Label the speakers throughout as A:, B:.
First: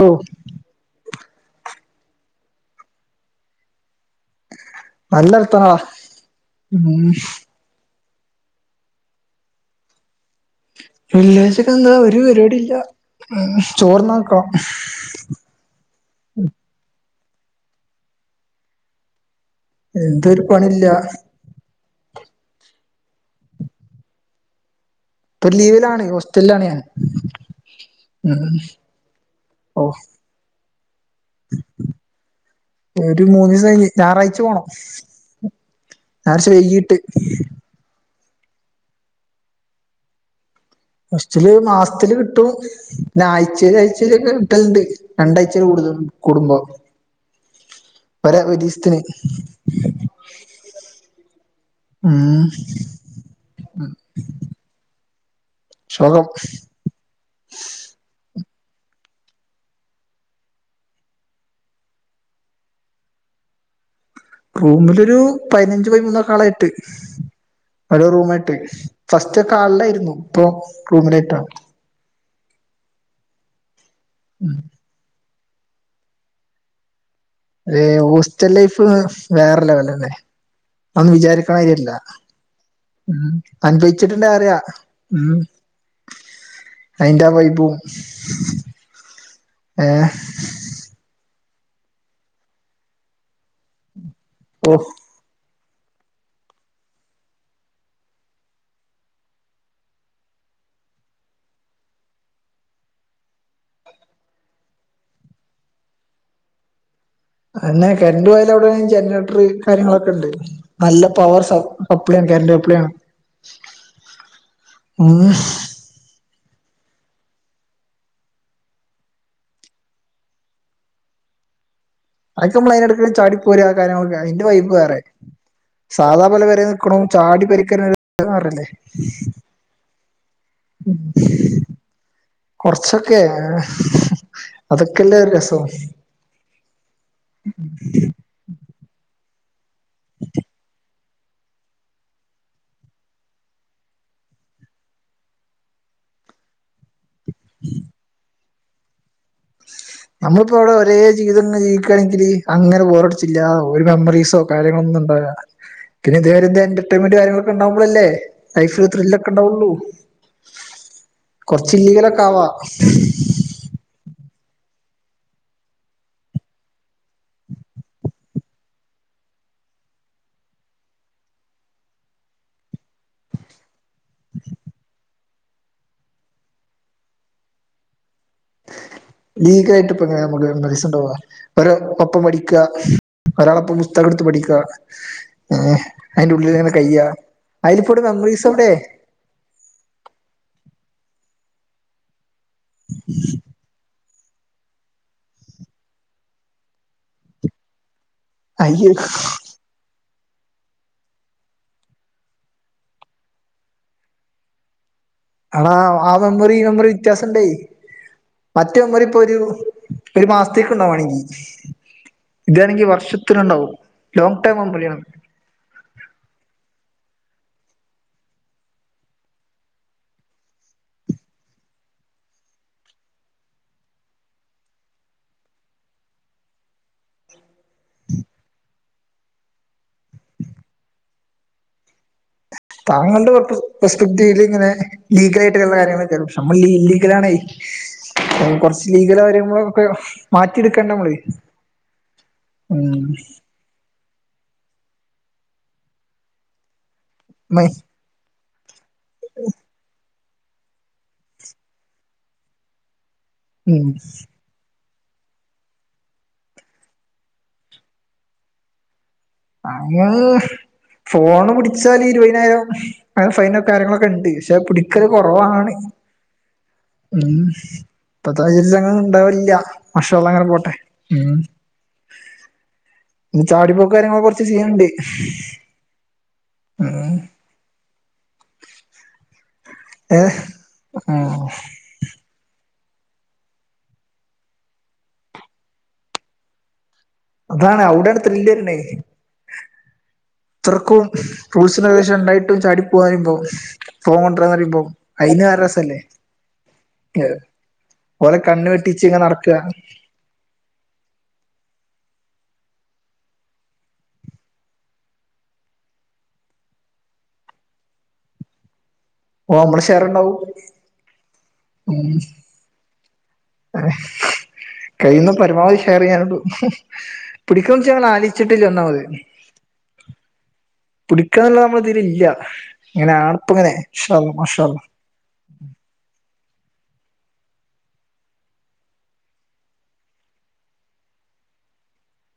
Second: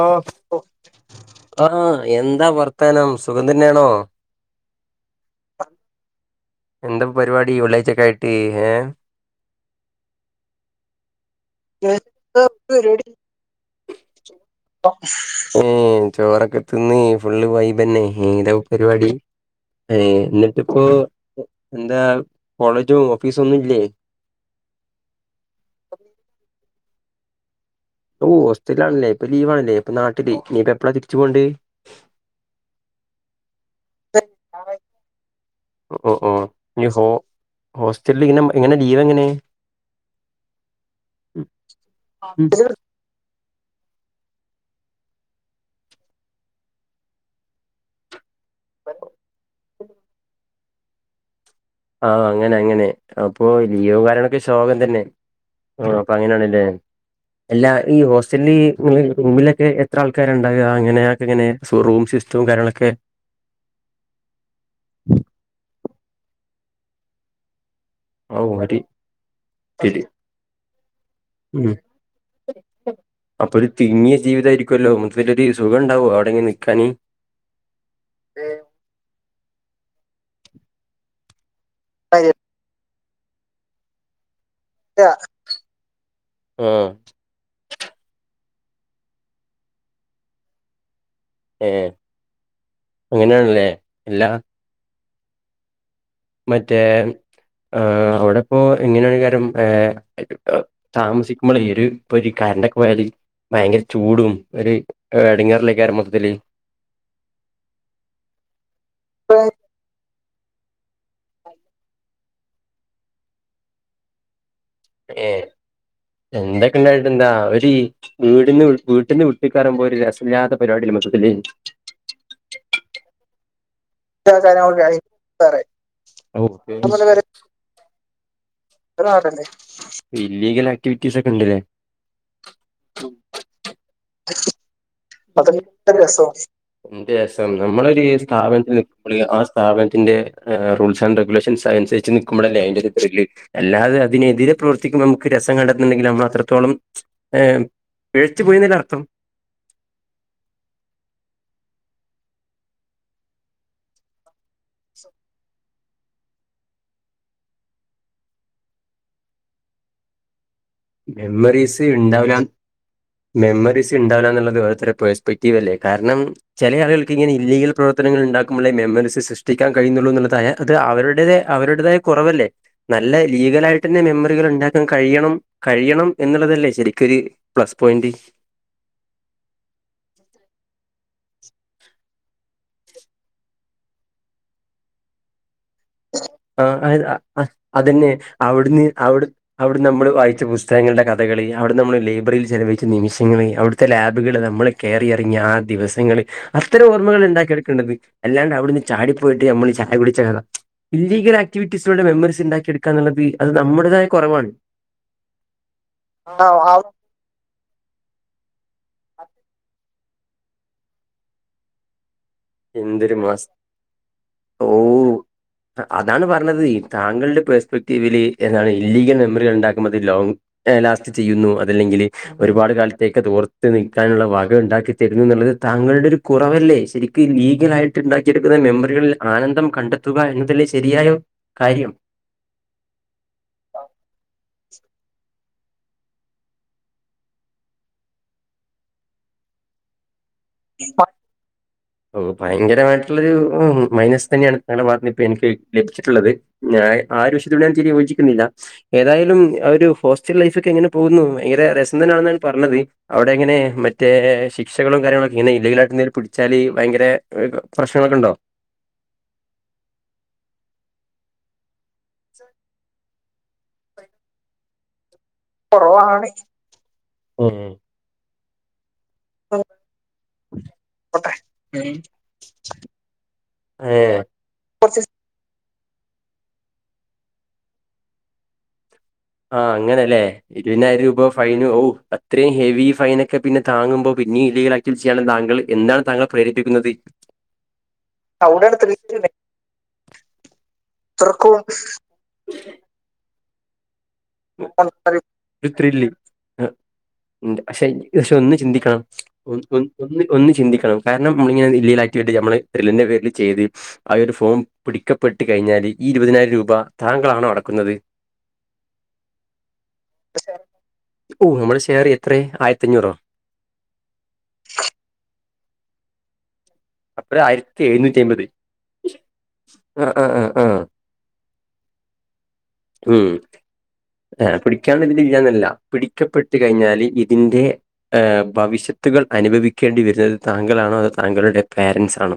A: ഓ
B: law ആഹ് എന്താ വർത്താനം സുഖംതന്നെയാണോ
A: നല്ലർത്താനം
B: എന്താ പരിപാടി വെള്ളിയാഴിച്ചൊക്കായിട്ട് ഏഹ്
A: വെള്ളിയാഴ്ച്ചൊക്കെന്താ ഒരു പരിപാടില്ല. ഹ്മ്മ് ചോറ്ന്നാൻ നിക്കണം.
B: ഹ്മ്മ് ചോറൊക്കെ തിന്ന് ഫുള്ള് വൈബന്നെ ഏതെരവും പരിപാടി ഏഹ്
A: എന്തൊരു
B: ഇന്നട്ട്പ്പോ
A: പണില്ല
B: എന്താ കോളേജും ഓഫീസൊന്നുല്ലേ
A: ഇപ്പം ലീവിലാണ് ഹോസ്റ്റലാണ് ഞാൻ.
B: ഓഹ്
A: ഉം
B: ഹോസ്റ്റൽല്ലാണ്ല്ലേ ഇപ്പൊ ലീവാണ്ല്ലേ
A: ഓ
B: ഇപ്പ നാട്ടില് ഇനിയിപ്പം എപ്പളാ തിരിച്ചു പോവണ്ടിയേ
A: ഒരു മൂന്നീസം കഴിഞ്ഞ് ഞാറാഴ്ച്ച പോണം.
B: ഓഹ് ഓഹ്
A: ഞായറാഴ്ച
B: ഇനി
A: വൈകീട്ട്
B: ഫോ ഹോസ്റ്റലില് ഇങ്ങനെ എങ്ങനെ ലീവെങ്ങനെ
A: ഫസ്റ്റ്ല് മാസ്ത്തില് കിട്ടും പിന്നെ ആഴ്ചേല് ആഴ്ചേലൊക്കെ കിട്ടല്ണ്ട് രണ്ടാഴ്ച കൂടു കുടുംബോ ഒര ഒരീസ്ത്തിന്
B: ആഹ് അങ്ങനെ അങ്ങനെ അപ്പൊ ലീവുംകാര്യങ്ങളൊക്കെ ശോകം തന്നെ ആഹ്
A: ശോകം
B: അപ്പഅങ്ങനാണ്ല്ലേ അല്ലാ ഈ ഹോസ്റ്റൽലീ റൂ റൂമിലൊക്കെ എത്ര ആൾക്കാരാണ്ടാകാ അങ്ങനെ അയൊക്കെങ്ങനേ സോ റൂം സിസ്റ്റവും കാര്യങ്ങളൊക്കെ
A: റൂമിലൊരു പയ്നഞ്ച്, പൈമൂന്നോക്കാളക്കായിട്ട്. ഒരോ
B: ഓ
A: റൂമായിട്ട്
B: ഒരു
A: ഫസ്റ്റ്ക്കെ
B: ശരി
A: ഹാളിലായിരുന്നു ഇപ്പൊ റൂമ്നേറ്റാ
B: അപ്പൊരു തിങ്ങിയ ജീവിതായിരിക്കൊല്ലോ, മൊത്തത്തിലൊര് സുഖം ഇണ്ടാവോ അവിടെങ്ങനെ നിക്കാന്
A: യേ ഹോസ്റ്റൽ ലൈഫ് വേറെര് ലെവലെന്നെ അഒന്നും വിചാരിക്കണമാര്യല്ല
B: അയ്യോ.
A: ഉം അനുഭവിച്ച്ട്ട്ണ്ടെ അറിയാഉം
B: ആഹ്
A: അയിന്റെ ആ വൈബും ഏഹ്
B: ഏ അങ്ങനെണ്ല്ലേ എല്ലാ
A: ഓഹ്
B: മറ്റേ ഏഹ് അവിടെപ്പോ എങ്ങനേണെയ്ക്കാരം താമസിക്കുമ്പളെയ് ഈഒര് പ്പൊര് കാര്ണ്ടൊക്കെ പോയാല് ഭയങ്കര ചൂടും, ഒരു എട്ങ്ങേറല്ലെയ്ക്കാരം മൊത്തത്തില്.
A: അങ്ങനെ കര്ണ്ട് പോയാല് അവിടെ ജനറേറ്റർ കാര്യങ്ങളൊക്കെ ഉണ്ട്. നല്ല പവർ സ സപ്ലൈ ആണ് കര്ന്റ് സപ്ലൈ ആണ്. ഉം
B: ഏ എന്തെക്കെണ്ടായിട്ടെന്താ ഒര് വീടിന്ന് വീട്ടീന്ന് വിട്ട്ക്കാറിമ്പോ ഒരു രസല്ല്യാത്ത പരിപാടിയല്ലേ മൊത്തത്തില്.
A: അയ്ക്കെ അമ്മളയ്നെടക്ക് ചാടി പോരാ കാര്യങ്ങളൊക്കെ അയ്ന്റെ വൈബ് വേറെ സാധാ പോലെ പെരേ നിക്ക്ണഹും ചാടി പെരി ക്കെര്ണ ര് അഹ് വേറല്ലേ
B: ഒര് [unintelligible] ഇല്ലീഗലായി
A: ഉം കൊർച്ചൊക്കെ, അതൊക്കെല്ലെ
B: പ്പത്തെ [unintelligible] രസം എന്ത് രെസം നമ്മളൊര് സ് സ്ഥാപനത്തില് നിക്കുമ്പള് ആ സ്ഥാപനത്തിന്റെ റൂൾസ് ആൻ റെഗുലേഷൻസ് അനുസരിച്ച് നൽക്കുമ്പളല്ലെ അതിൻ്റെ ഒരു ത്രില്ല്. അല്ലാതെ അതിനെതിരെ പ്രവർത്തിക്കുമ്പൊ നമുക്ക് രസം കണ്ടെത്തുന്ന്ണ്ടെങ്കിൽ നമ്മളത്രത്തോളം ഏ പിഴിച്ചു പോയിന്നല്ലേ അർത്ഥം.
A: നമ്മളിപ്പോ അവിടെ ഒരേ ജീവിതം ങ്ങനെ ജീവിക്കാണെങ്കില് അങ്ങനെ ബോറടിച്ചില്ലതാവും ഒരു മെമ്മറീസോ കാര്യങ്ങളൊന്നും ഇണ്ടാവൂല പിന്നെ ഇതേമാരിത്തെ എന്റർടൈൻമെന്റ് കാര്യങ്ങളൊക്കെണ്ടാവുമ്പോളല്ലേ, ലൈഫില് ഒര് ത്രില്ലൊക്കെണ്ടാവൊള്ളൂ. കൊറച്ച്
B: മെമ്മറീസ്
A: ഇല്ലിഗലൊക്കെ
B: ഉണ്ടാവില്ല
A: ആവാ
B: മെമ്മറീസ് ഇണ്ടാവൂലാന്ന്ള്ളത് ഓരോര്ത്തരെ പേഴ്സ്പെക്റ്റീവ് അല്ലേ കാരണം ചെലേ ആളുകൾക്ക് ഇങ്ങനെ ഇല്ലീഗൽ പ്രവർത്തനങ്ങൾ ഇണ്ടാക്കുമ്പളേ മെമ്മറിസ് സൃ്ടിക്കാൻ കഴിയുന്നുള്ളൂ എന്നുള്ളതായ അത് അവരുടേത് അവരുടേതായ കൊറവല്ലേ നല്ല ലീഗലായി ട്ടെന്നെ മെമ്മറികൾ ഉണ്ടാക്കാൻ കഴിയണം കഴിയണം എന്നുള്ളതല്ലേ ശരിക്കൊര് പ്ലസ് പോയന്റ്
A: ലീഗായിട്ട് ഇപ്പ എങ്ങനെ അമ്മക്ക് മെമ്മറിസ്ണ്ടാവാ പ്പൊര്ഒപ്പം പഠിക്കാ, ഒരാളൊപ്പം പുസ്തകം ഇട്ത്ത് പഠിക്കാ, ഏ
B: ആഹ് അ
A: ഒരു
B: അതന്നെ
A: മെമ്മറീസ് അവിടെ
B: അവിടുന്ന് അവിട് അവിട്ന്ന് നമ്മൾ വായിച്ച പുസ്തകങ്ങളുടെ കഥകള് അവിട്ന്നമ്മള് ലൈബ്രറില് ചെലവഴിച്ച നിമിഷങ്ങള് അവിട്ത്തെ ലാബുകള് നമ്മള് കേറിയിറങ്ങിയ ആഹ് ദിവസങ്ങള്, അത്തരം ഓർമ്മകൾ ഉണ്ടാക്കി എടുക്കേണ്ടത്. അല്ലാണ്ട് അവിടുന്ന്
A: അയ്യോ
B: ചാടിപ്പോയിട്ട് നമ്മള് ചായ കുടിച്ച കഥ ഇല്ലീഗൽ ആക്ടിവിറ്റീസിലുടെ മെമ്മറീസ് ഉണ്ടാക്കിയെടുക്കാ എന്നുള്ളത് അത് നമ്മുടേതായ കുറവാണ്
A: ആട ആ മെമ്മറി ഈ
B: ആഹ്
A: മെമ്മറി വ്യത്യാസം ഉണ്ടേ മറ്റ മെമ്മറി ഇപ്പൊ ഒരു ഒരു മാസത്തേക്ക് ഉണ്ടാവണെങ്കി ഇതാണെങ്കി
B: എന്തൊരു മസ്
A: വർഷത്തിനുണ്ടാവും ലോങ്ങ് ടൈം മെമ്മറിയാണ്
B: ഓ അതാണ് പറഞ്ഞത് താങ്കളുടെ പേഴസ്പെക്റ്റീവില് എന്താണ് ഇല്ലീഗൽ മെമ്മറികൾ ഉണ്ടാക്കുമ്പോത്തേക്ക് ലോ ലാസ്റ്റ് ചെയ്യുന്നു അതല്ലെങ്കില് ഒരുപാട് കാലത്തേക്ക് അതോർത്ത് നിൽക്കാനുള്ള വക ഉണ്ടാക്കി തരുന്നു എന്നുള്ളത് താങ്കളുടെ ഒരു കുറവല്ലേ? ശരി ക്കും ലീഗല ആയിട്ട് ഉണ്ടാക്കിയെടുക്കുന്ന മെമ്മറികളിൽ ആനന്ദം കണ്ടെത്തുക എന്നതല്ലെ ശരിയായ കാര്യം
A: താങ്കളുടെ കുറ പ്രസ്പക്തിയില് ഇങ്ങനെ ലീഗല ആയിട്ട് ഉള്ള കാര്യങ്ങളൊക്ക പക്ഷെ നമ്മൾ ഇലീഗലണ് അ കൊറച്ച് ലീഗില് കാര്യങ്ങള ഒക്കെയും
B: ഓ
A: ഉം
B: ഭയങ്കരമായിട്ടുള്ളൊരു ഉം മൈനസ് തന്നെയാണ് ഞങ്ങടെ ഭാഗത്ത് നിന്ന് ഇപ്പ എനിക്ക് ലഭിച്ചിട്ടുള്ളത് ഞാൻ ആഹ് ഒരു വിഷയത്തിനോട് തീരി യോജിക്കുന്നില്ല ഏതായാലും ആ ഒരു ഹോസ്റ്റൽ ലൈഫ് ഒക്കെ എങ്ങനെ പോകുന്നു ഭയങ്കര രസം തന്നെയാണെന്നാണ് പറഞ്ഞത് അവിടെ എങ്ങനെ
A: ഉം
B: മറ്റേ ശിക്ഷകളും കാര്യങ്ങളൊക് ഇങ്ങനെ ഇല്ലീഗലായിട്ട് എന്തേലും പിടിച്ചാല് ഭയങ്കര പ്രശ്നങ്ങളൊക്കെ ഉണ്ടോ
A: അത് ഫോണ് പിടിച്ചാല് ഇരുപതിനായിരം അ ഫൈനും കാര്യങ്ങളൊക്കെ ഉണ്ട് പക്ഷെ പിടി ക്കല് കുറവാണ്
B: കുറവാണ്.
A: ഉം ഇപ്പതൈയിലാന്നു ഉണ്ടാവല ഇല്ല
B: ഉം,
A: മഷാഅള്ള അങ്ങനെ പോട്ടെ
B: പോട്ടെ.
A: ഉം
B: ഉം
A: ചായക്കൊടിയ്കോ കാര്യങ്ങൾ
B: ഏഹ്.
A: ഒക്കെ കൊറച്ച് ചെയ്യണ്ട്
B: കുറച്ച്
A: ഉം
B: ആഹ് അങ്ങനല്ലേ
A: ഏഹ്
B: ഇരുപതിനായിരം രൂപ
A: ഉം
B: ഫൈനും ഓ ഇത്രയും ഹെവി ഫൈനൊക്കെ പിന്നെ താങ്ങുമ്പോൾ പിന്നെയും ഇല്ലികൽ ആയിട്ട് ചെയ്യാനും താങ്കൾ എന്താണ് താങ്കൾ പ്രേരിപ്പിക്കുന്നത്
A: അതാണ് അവിടൊണ് ത്രില്ല് വരണേ
B: അവിടെയാണ് ത്രില്ല്.
A: ഇത്രർക്കും
B: അത്രക്കും
A: റൂൾസ് ആൻഡ് റെഗുലേഷൻ ഉണ്ടായിട്ടും ചാടി പോകാന്നു പറയുമ്പോ ഫോൺ കൊണ്ടരുവന്ന് പറയുമ്പോ അയിന് വേറെ രസല്ലേ
B: ആ ഉണ്ട് പക്ഷെ പക്ഷെ
A: ഓലെ
B: ഒന്ന്
A: കണ്ണ്
B: ചിന്തിക്കണം
A: വെട്ടിച്ച് ഇങ്ങനെ
B: ഒ
A: നടക്കുക
B: ഒ ഒന്ന് ഒന്ന് ചിന്തിക്കണം കാരണം നമ്മളിങ്ങനെ ഇല്ലികൽ ആറ്റിവിക്റ്റി നമ്മള് ത്ല്ലിന്റെ പേരിൽ ചെയ്ത് ആഹ് ഒരു ഫോം പിടിക്കപ്പെട്ടു കഴിഞ്ഞാല് ഈ ഇരുപതിനായിരം രൂപ താങ്കളാണോ അടക്കുന്നത്
A: ആഹ് നമ്മള് ഷെറുണ്ടാവും
B: ഓ നമ്മുടെ ഷെയർ എത്രേ ആയിരത്തഞ്ഞൂറോ
A: അ കയ്ന്ന് പരമാവധി ഷെയർ ഞാൻ ഇടും
B: അപ്പഴ
A: പിടിക്ക
B: ആയിരത്തി
A: ഒന്ന്ച്ചങ്ങള്
B: എഴുന്നൂറ്റി അമ്പത്
A: ആലിച്ചിട്ടില്ല ഒന്നാമത്
B: ആഹ് ആഹ് ആഹ് ആഹ്
A: പിടിക്ക എന്നുള്ള നമ്മള തീരെ ഇല്ല ഇങ്ങനെ ആടുപ്പ ഇങ്ങനെ ഇൻശാ അള്ളാ മാഷ അള്ള
B: ഞാൻ നിൻ്റെ [unintelligible] പിടിക്കപ്പെട്ടുകഴിഞ്ഞാല് ഇതിൻ്റെ ഏഹ് ഭവിഷ്യത്തുകൾ അനുഭവിക്കേണ്ടി വരുന്നത് താങ്കളാണോ അതോ താങ്കളുടെ പേരൻറ്സ് ആണോ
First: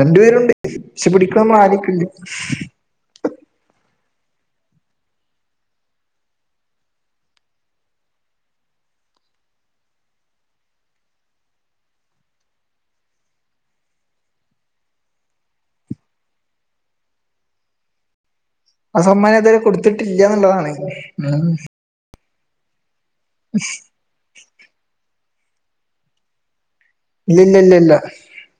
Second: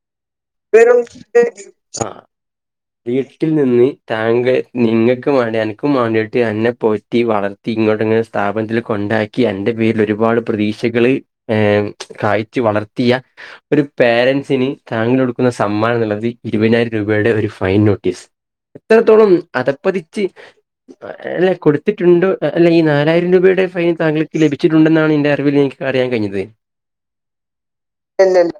A: രണ്ടു പേരുണ്ട്
B: വെറും
A: പക്ഷെ പിടിക്കണം ആരൊക്കെ ഉണ്ട്
B: ആഹ് വീട്ടിൽ നിന്ന് താങ്കൾ നിങ്ങൾക്ക് വേണ്ടി എനക്കവേണ്ടിയിട്ട് എന്നെ പോറ്റി വളർ ഇങ്ങോട്ടങ്ങനെ സ്ഥാപനത്തിൽ കൊണ്ടാക്കി അന്റെ പേരിൽ ഒരുപാട് പ്രതീക്ഷകള് ഏഹ് കാഴ്ചു വളർത്തിയ ഒരു പേരൻസിന് താങ്കളോടു ന്സമ്മാന നോന്നിള്ളത് ഇരുപതിനായിരം രൂപയുടെ ഒരു ഫൈൻ നോട്ടീസ്
A: ആ
B: അത്രത്തോളം
A: സമ്മാനം ഇതുവരെ കൊടുത്തിട്ടില്ല
B: അധപ്പതിച്ച്
A: എന്നുള്ളതാണ് ഉം
B: അല്ലെ കൊടു എത്തിട്ടുണ്ടോ അല്ലെ ഈ നാലായിരം രൂപയുടെ ഫൈൻ താങ്കൾക്ക് ലിച്ചിട്ടുണ്ടെന്നാണ് എന്റെ അറിവിൽ എനിക്ക്റിയാൻ കഴിഞ്ഞത്
A: ഇല്ല ഇല്ല ഇല്ല ഇല്ല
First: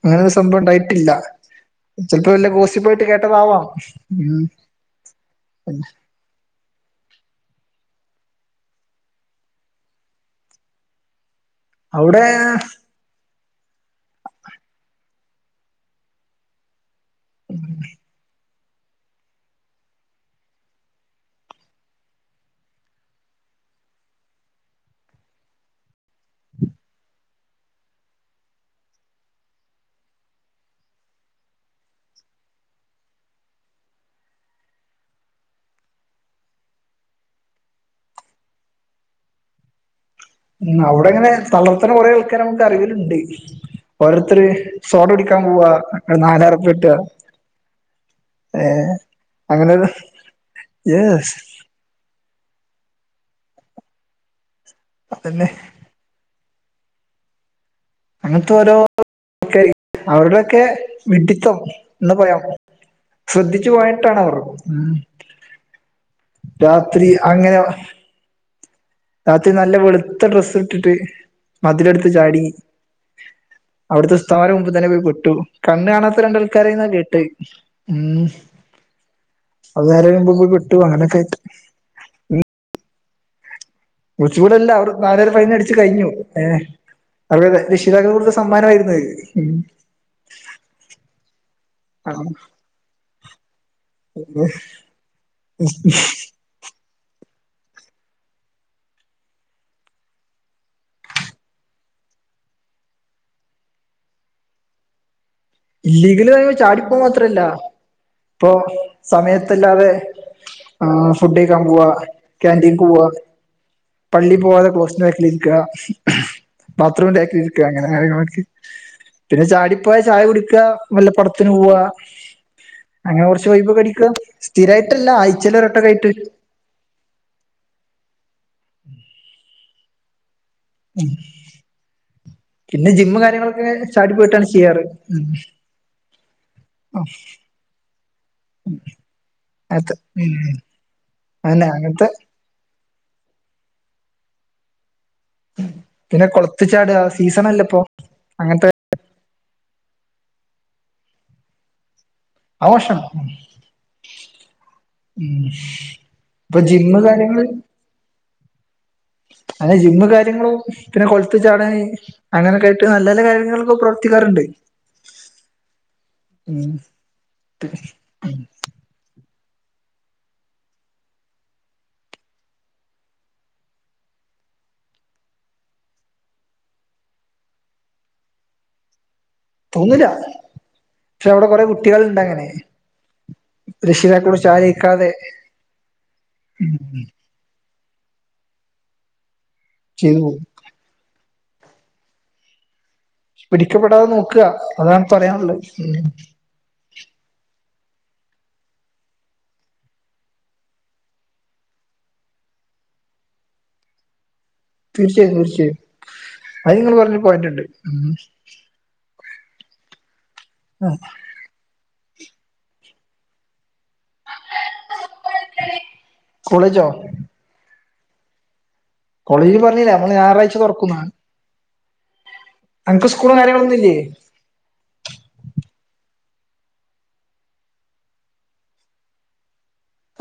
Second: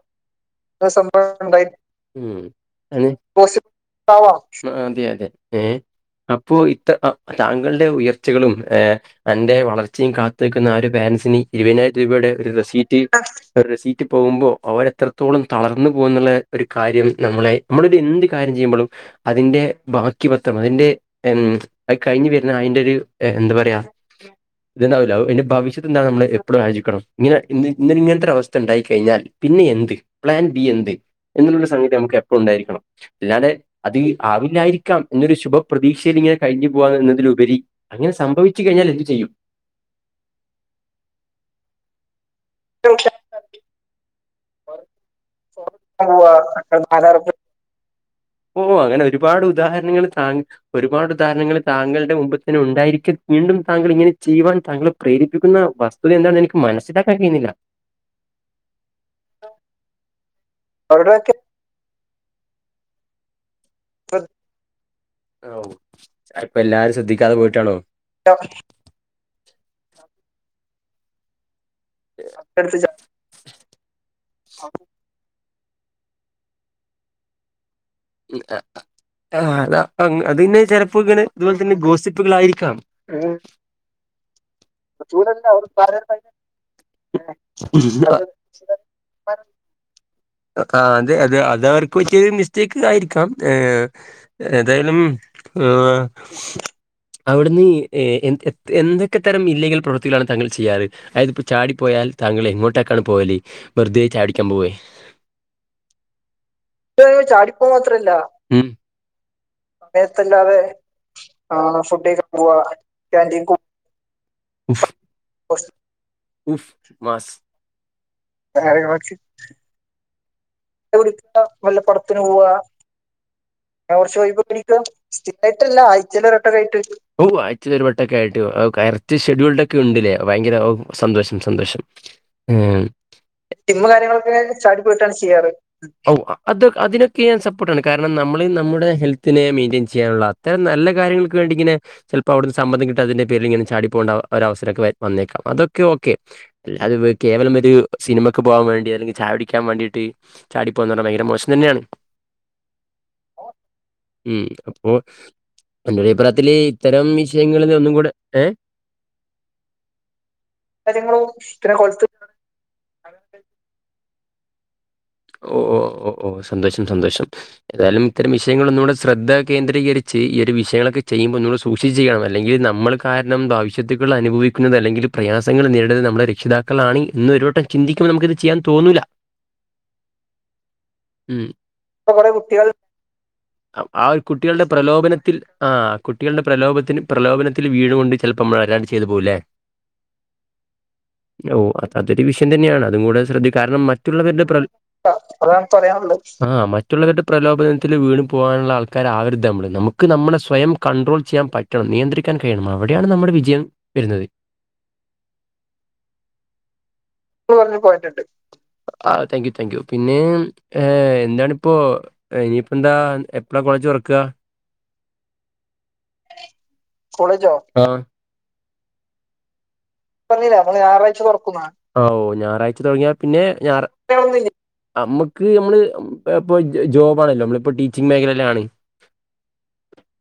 A: അങ്ങനെ ഒരു സംഭവം ഉണ്ടായിട്ടില്ല
B: സംഭവം ഉണ്ടായി
A: ചിലപ്പോ
B: ഉം
A: വല്ല ഗോസി പ്പായിട്ട്
B: ആണ്
A: കേട്ടതാവാം
B: പോസിബിളാവാം
A: ഉം
B: അതെ അതെ ഏ
A: പിന്നെ
B: അപ്പോ ഇത്ര താങ്കളുടെ ഉയർച്ചകളും ഏ എന്റെ വളർച്ചയും കാത്ത് നിക്കുന്ന ആ ഒരു പ്യാരൻസിന് ഇരുപതിനായിരം
A: അവിടെ
B: രൂപയുടെ ഒരു റസീറ്റ് റെസീറ്റ് പോകുമ്പോൾ അവർ എത്രത്തോളം തളർന്നു പോകൂ എന്നുള്ള ഒരു കാര്യം നമ്മളെ നമ്മളൊരു എന്ത് കാര്യം ചെയ്യുമ്പൊഴും അതിന്റെ ബാക്കി പത്രം അതിന്റെ ഉം അത് കഴിഞ്ഞ് വരുന്ന അയിന്റെ ഒരു എന്ത് പറയാ ഇത്ണ്ടാവില്ലോ എതിന്റെ ഭവിഷ്യത്ത് എന്താണ് നമ്മൾ എപ്പോഴും ആലോചിക്കണം ഇങ്ങനെ ഇ ഇങ്ങനത്തെ ഒരു അവസ്ഥ ഉണ്ടായി കഴിഞ്ഞാൽ പിന്നെ എന്ത് പ്ലാൻ ബി എന്ത് എന്നുള്ളൊരു സംഗതി നമുക്ക് എപ്പൊഴും ഉണ്ടായിരിക്കണം ഞാനത് അത് ആവില്ലായിരിക്കാം എന്നൊരു ശുഭപ്രതീക്ഷയിൽ ഇങ്ങനെ കഴിഞ്ഞു പോവാ എന്നതിലുപരി അങ്ങനെ സംഭവിച്ചു കഴിഞ്ഞാൽ എന്ത് ചെയ്യും
A: ഉം അവിടെങ്ങനെ തളർത്തണ കുറേ ആൾക്കാരമുക്ക് അറിവിലുണ്ട് ഓരോരുത്തരു സോഡ കുടിക്കാൻ പോവാ നാലാറുപ്പിയിട്ട്
B: ഓ അങ്ങനെ ഒരുപാട്
A: അങ്ങനെ
B: ഉദാഹരണങ്ങള് താൻ ഒരുപാട്
A: യെസ്
B: ഉദാഹണങ്ങള് താങ്കളുടെ മുമ്പിൽ തന്നെ ഉണ്ടായിരിക്കെ വീണ്ടും താങ്കൾ ഇങ്ങനെ ചെയ്യുവാൻ താങ്കളെ
A: അതന്നെ
B: പ്രേരിപ്പിക്കുന്ന വസ് തഎന്താണെന്ന് എനിക്ക് മനസ്സിലാക്കാൻ കഴിന്നില്ല
A: അങ്ങനത്തെ ഓരോ അവരുടെയൊക്കെ വിഡ്ഢിത്തം ഒന്ന് [unintelligible] പോയാം ശ്രദ്ധിച്ചു പോയ [unintelligible]
B: ഓ
A: രാത്രി അങ്ങനെ
B: ഓക്ക [inaudible]
A: രാത്രി നല്ല വെളുത്ത ഡ്രസ്സ് ഇട്ടിട്ട് മതിൽ എടുത്ത് ചാടി അവിടുത്തെ ഉസ്താദന്മാരെ മുമ്പ് തന്നെ പോയി പെട്ടു കണ്ണ് കാണാത്ത രണ്ടാൾക്കാരായിന്നാ കിട്ടി
B: ആ
A: അത് നേരെ മുമ്പ് പോയി
B: അതന്നെ
A: പെട്ടു
B: ചെലപ്പൊ
A: അങ്ങനൊക്കെ
B: ഇങ്ങനെ
A: ആയിട്ട്
B: അതുപോലെ തന്നെ ഗോസി പ്പുകളായിരിക്കാം
A: കുറച്ച് കൂടല്ല അവർ നാലായിരം ഫൈൻടച്ചു കഴിഞ്ഞു ഏ അവരെ രക്ഷിതാക്കളെ മര [unintelligible]
B: ആ അതെ അത് അത അവർക്ക്
A: ആഹ്
B: വലിയൊരു മിസ്റ്റേക്ക് ആയിരിക്കാം ഏ ഏതായാലും ഏ അവിടുന്ന് എന്തൊക്കെ തരം ഇല്ലീഗൽ പ്രവൃത്തികളാണ് താങ്കൾ ചെയ്യാറ് അത് ഇപ്പൊ ചാടിപ്പോയാൽ താങ്കൾ എങ്ങോട്ടേക്കാണ് പോവല് വെറുതെ ചായുടിക്കാൻ പോവേ
A: ഇല്ലീഗലാ ചാടി പ്പ മാത്രല്ല
B: ചാടിപ്പോ മാത്രല്ല
A: ഇപ്പൊ സമയത്തല്ലാതെ
B: സമയത്തല്ലാതെ
A: ഫുഡയിക്കാൻ പോവ
B: പോവ്വാ കാന്റീൻ പോ
A: പള്ളി പോവാതെ ക്ലാസ്സിന്റെ ബാക്കിലിക്ക
B: ഉഫ് മാസ്
A: ബാത്രറൂമന്റൊക്കിലിരിക്കുക അങ്ങനെ കാര്യങ്ങളൊക്കെ പിന്നെ ചാടിപ്പോയചായ കുടിക്കുക വല്ല
B: കുടിക്ക
A: പടത്തിന്
B: വല്ല
A: പോവാ
B: പടത്തിന് പോവാ
A: അങ്ങനെ കൊറച്ച് വൈബൊക്കെ
B: അങ്ങനെ
A: അടിക്കുക
B: കുറച്ച് വൈബൊക്കെ അടിക്ക
A: സ്ഥിരായിട്ടല്ല ആഴ്ച്ചൽ
B: സ്ഥിരായിട്ടല്ല
A: ഒരോട്ടോക്കായിട്ട്
B: ആഴ്ചയിൽ ഓ അയ്ച്ചേലൊരുവട്ടൊക്കെ ആയിട്ട് കറക്റ്റ് ഷെഡ്യൂൾഡ് ഒക്കെ ഉണ്ടല്ലേ ഭയങ്കര സന്തോഷം സന്തോഷം
A: പിന്നെ ജിമ്മ് കാര്യങ്ങളൊക്കെ
B: ഡ്രിമ്മ് [unintelligible]
A: ചാടി
B: കാര്യങ്ങളൊക്കെ
A: പോയിട്ടാണ്
B: ചാടി
A: ചെയ്യാറ്
B: പോയിട്ടാണ് ചെയ്യാറ് ഓ അത
A: ഉം
B: അതിനൊക്കെ ഞാൻ സപ്പോർട്ടാണ് കാരണം നമ്മള് നമ്മുടെ ഹെൽത്തിനെ മെയിന്റയിൻ
A: അത്
B: ചെയ്യാനുള്ള
A: ഉം
B: ഇത്തരം നല്ല കാര്യങ്ങൾക്ക് വേണ്ടി
A: അതന്നെ
B: ഇങ്ങനെ
A: അങ്ങനത്തെ
B: ചെൽ അപ്പോ അവട്ന്ന് സമ്മതം കിട്ടാത്തേന്റെ പേരില് ഇങ്ങനെ ചാടി പോവണ്ട ഒര അവസരക്കെ വെ വന്നേക്കാ അതൊക്കെ ഓക്കെ
A: പിന്നെ കൊളത്തി
B: അത്
A: ചാടുക
B: വേ കേവലം
A: സീസണല്ല
B: ഒരു
A: ഇപ്പൊ
B: സിനിമക്ക് പോവാൻ
A: അങ്ങനത്തെ
B: വേണ്ടി അല്ലെങ്കി ചായ കുടിക്കാൻ വേണ്ടിട്ട് ചാടി പോകാന്നർഞ്ഞ ഭയങ്കര മോശം തന്നെയാണ്
A: അഹ് മോശം
B: ഉം അപ്പോ എന്റൊരു അഭിപ്രായത്തില്
A: ഇപ്പൊ ജിമ്മ്
B: ഇത്തരം
A: കാര്യങ്ങള്
B: വിഷയങ്ങളിലൊന്നുക്കൂടെ ഏഹ്
A: അല്ല ജിമ്മ് കാര്യങ്ങളും പിന്നെ
B: കാര്യങ്ങളും
A: കൊളത്ത്
B: പിന്നെ
A: ചാടാന്
B: കൊളത്ത്
A: അങ്ങനൊക്കായിട്ട് നല്ലത് കാര്യങ്ങള്ക്ക് പ്രവർത്തിക്കാറ്ണ്ട്
B: ഓഹ് ഓഹ് ഓഹ് ഓഹ് സന്തോഷം സന്തോഷം ഏതായാലും ഇത്തരം വിഷയങ്ങള് ഒന്നൂടെ ശ്രദ്ധകേന്ദ്രീകരിച്ച് ഈ ഒരു വിഷയങ്ങളൊക്കെ ചെയ്യുമ്പോ ഒന്നൂടെ സൂക്ഷിച്ച് ചെയ്യണം അല്ലെങ്കിൽ നമ്മള് കാരണം ഭാവിശ്യത്തുകള് അനുഭവിക്കുന്നത് അല്ലെങ്കില് പ്രയാസങ്ങൾ നേരിടുന്നത് നമ്മളെ രക്ഷിതാക്കളാണ് എന്നരു ടെ ചിന്തിക്കുമ്പോ നമ്മക്കത് ചെയ്യാൻ തോന്നൂല്ല
A: തോന്നൂല്ല പക്ഷേ
B: ഉം
A: അവടെ കൊറെ കുട്ടികൾ ഇണ്ടങ്ങനെ
B: ആഹ് ആ ഒരു കുട്ടികള്ടെ പ്രലോഭനത്തിൽ ആഹ് കുട്ടികള്ടെ പ്രലോഭനത്തിന് പ്രലോഭന ത്തില് വീണ് കൊണ്ട് ചെലപ്പം അമ്മള് അറിയാണ്ട് ചെയ്തു പോവുലേ
A: ചെയ്ത് പോവും
B: ഓഹ് അത് അതൊരു വിഷയം തന്നെയാണ് അതും കൂടെ ശ്രദ്ധി കാരണം
A: പിടിക്കപ്പെടാതെ നോക്കുക
B: മറ്റുള്ളവരുടെ പ്ര
A: അതാണ് പറയാനുള്ളത്
B: അതാണ്
A: ഉം
B: പറയാനുള്ളത് ആഹ് മറ്റുള്ളവരുടെ പ്രലോഭനത്തില് വീണും പോവാനുള്ള ആൾക്കാർ ആവരുത് നമ്മള് നമുക്ക് നമ്മളെ സ്വയം കണ്ട്രോൾ ചെയ്യാൻ പറ്റണം നിയന്ത്രിക്കാൻ കഴിയണം അവിടെയാണ് നമ്മുടെ വിജയം വരുന്നത്
A: തീർച്ചയായും തീർച്ചയായും അത് നിങ്ങള് പറ്ഞ്ഞെ
B: നിങ്ങള്
A: പോയിന്റ്ണ്ട്
B: പറഞ്ഞ
A: ഉം
B: പോയിന്റ് ഉണ്ട് ആഹ് താങ്ക്യു താങ്ക്യു പിന്നേം ഏഹ് എന്താണ് ഇപ്പൊ ഇനിയിപ്പെന്താ എപ്പളാ കോളേജൊറ്ക്കാ
A: കോളേജോ
B: കോളേജോ ആഹ്
A: കോളേജിൽ പറഞ്ഞീലെ
B: പറഞ്ഞില്ലേ കോളേജ് ഞായറാഴിച തൊറക്കുന്ന് ആഹ് ഓഹ് ഞായറാഴ്ച
A: അനക്ക്
B: തൊടങ്ങിയാ
A: സ്കൂളും
B: പിന്നെ
A: കാര്യങ്ങളൊന്നും
B: ഞാറ
A: ഇല്ലേ
B: [unintelligible] അമ്മക്ക് അമ്മള് പേ പോ ജോ ജോബാണല്ലോ അമ്മളിപ്പോ ടീച്ചിങ് മേഖലേലാണ്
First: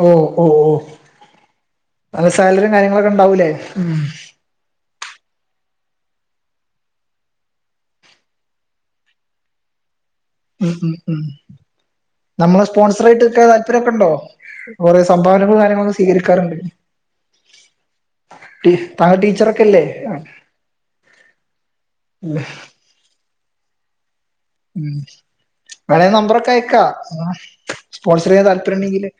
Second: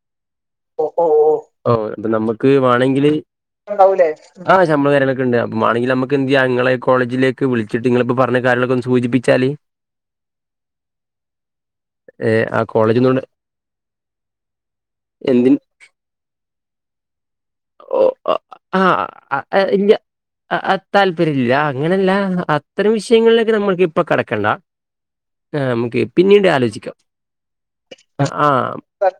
A: ഓഹ് ഓഹ്
B: ഓഹ് ഓഹ് ആഹ് ഇപ്പോ നമ്മക്ക്
A: കാര്യങ്ങളൊക്കെ
B: വാണെങ്കില്
A: ഉണ്ടാവൂലേ
B: [unintelligible]
A: ഉം
B: ഇണ്ടാവൂല്ലെ ആഹ് ശമ്പളം കാര്യങ്ങളൊക്കെണ്ട് അപ്പ മാണെങ്കില് അമ്മക്ക് എന്തെയ്യാ ഇങ്ങളെ കോളജിലേക്ക് വിള്ച്ചിട്ട് ഇങ്ങള്പ്പോ പറ്ഞ്ഞ കാര്യങ്ങളൊക്കൊന്ന് സൂചിപ്പിച്ചാല്
A: ഉം ഉം ഉം
B: ഏ ആ
A: നമ്മളെ
B: കോളേജിന്നോട്
A: സ്പോൺസറായിട്ട് നിക്കാൻ താല്പര്യംക്കെണ്ടോ കൊറേ
B: എന്തിന്
A: സംഭാവനകളും കാര്യങ്ങളൊക്കെ സ്വീകരിക്കാറുണ്ട്
B: ഓഹ് ആഹ്
A: ടീ
B: ആഹ്
A: താങ്കൾ
B: ആഹ്
A: ടീച്ചറൊക്കെ
B: ഏഹ്
A: അല്ലേ
B: ഇല്ല്യാ ആഹ് ആഹ് താല്പര്യല്ല അങ്ങനല്ലാ
A: ഉം
B: ഇന്നാ അത്തരം വിഷയങ്ങള്ലേക്ക് നമ്മള്ക്ക് ഇപ്പം കടക്കണ്ട
A: ഉം
B: നമുക്ക്
A: വേണെ
B: പിന്നീട്
A: നമ്പറൊക്കെ
B: ആലോചിക്കാം
A: അയക്കാ സ്പോൺസറെയ്യാൻ താല്പര്യണ്ടെങ്കില്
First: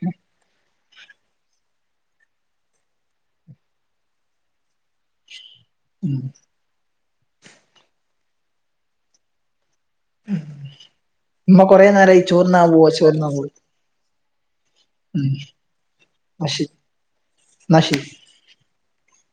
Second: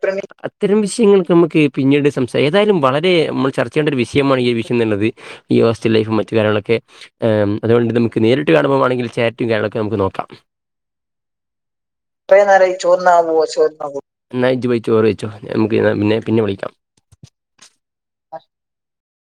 B: ത്തരം വിഷയങ്ങൾക്ക് അമ്മക്കെ പിന്നീട് സംസാരി ഏതാലും വളരെ അമ്മൾ ചർച്ച ചെയ്യേണ്ട ഒരു വിഷയമാണ് ഈ വിഷയെന്നത് ഈ ഹോസ്റ്റല് ലൈഫും
A: ഉം
B: മറ്റ് കാര്യങ്ങളൊക്കെ ഏഹ് ഉം അതുകൊണ്ട് നമുക്ക് നേരിട്ട് കാണുമ്പോമാണെങ്കില് ചാറ്റും കാര്യങ്ങളൊക്കെ നമുക്ക് നോ [unintelligible]
A: ഇമ്മ കൊറേ നേരായ്
B: [unintelligible] നേരായി ചോർന്നാപോവാ ചോറ്ന്നാം പോവാ ഇന്നാ ഇജ്ജ് പോയി ചോർ
A: ഉം
B: വൈച്ചോ നമുക്ക് ഇന്നാ പിന്നെ പിന്നെ വിളിക്കാം
A: ന്നാ ശരി
B: ആഹ്